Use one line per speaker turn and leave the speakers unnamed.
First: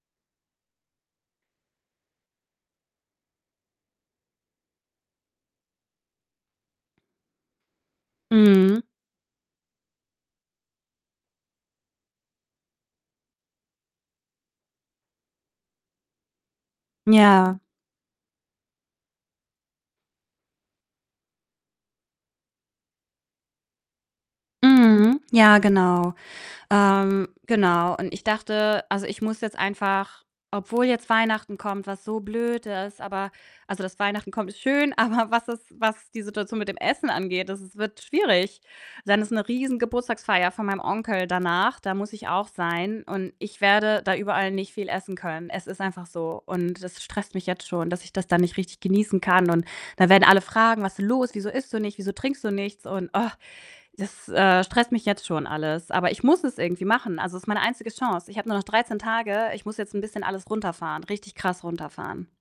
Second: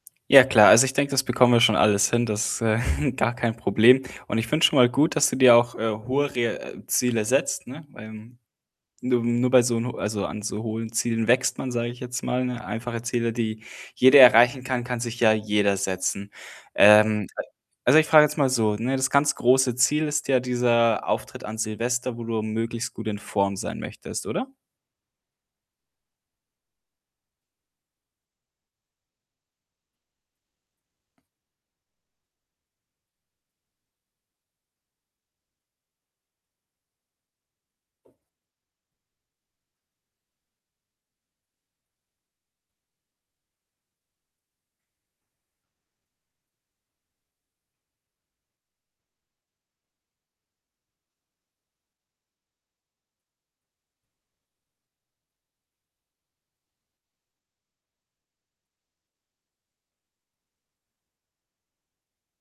Ja klar, also ich denke, das bekommen wir schon alles hin. Das, äh, gar kein Problem und ich finde schon mal gut, dass du dir auch, äh, hohe re äh, Ziele setzt, ne, weil,
Mhm.
nur nur bei so 'n ho also, an so hohen Zielen wächst man, sage ich jetzt mal, ne? Einfache Ziele, die jeder erreichen kann, kann sich ja jeder setzen. Ähm, äh,
Ja.
also ich frage jetzt mal so, ne: Das ganz große Ziel ist ja dieser Auftritt an Silvester, wo du möglichst gut in Form sein möchtest, oder?
Mhm, ja, genau. Ähm, genau und ich dachte also, ich muss jetzt einfach, obwohl jetzt Weihnachten kommt, was so blöd ist, aber also, dass Weihnachten kommt, ist schön, aber was es was die Situation mit dem Essen angeht, das es wird schwierig. Dann ist 'ne riesen Geburtstagsfeier von meinem Onkel danach, da muss ich auch sein und ich werde da überall nicht viel essen können. Es ist einfach so und das stresst mich jetzt schon, dass ich das dann nicht richtig genießen kann, und da werden alle fragen: „Was denn los? Wieso isst du nicht? Wieso trinkst du nichts?“ Und das, äh, stresst mich jetzt schon alles. Aber ich muss es irgendwie machen, also, ist meine einzige Chance. Ich habe nur noch 13 Tage. Ich muss jetzt 'n bisschen alles runterfahren, richtig krass runterfahren.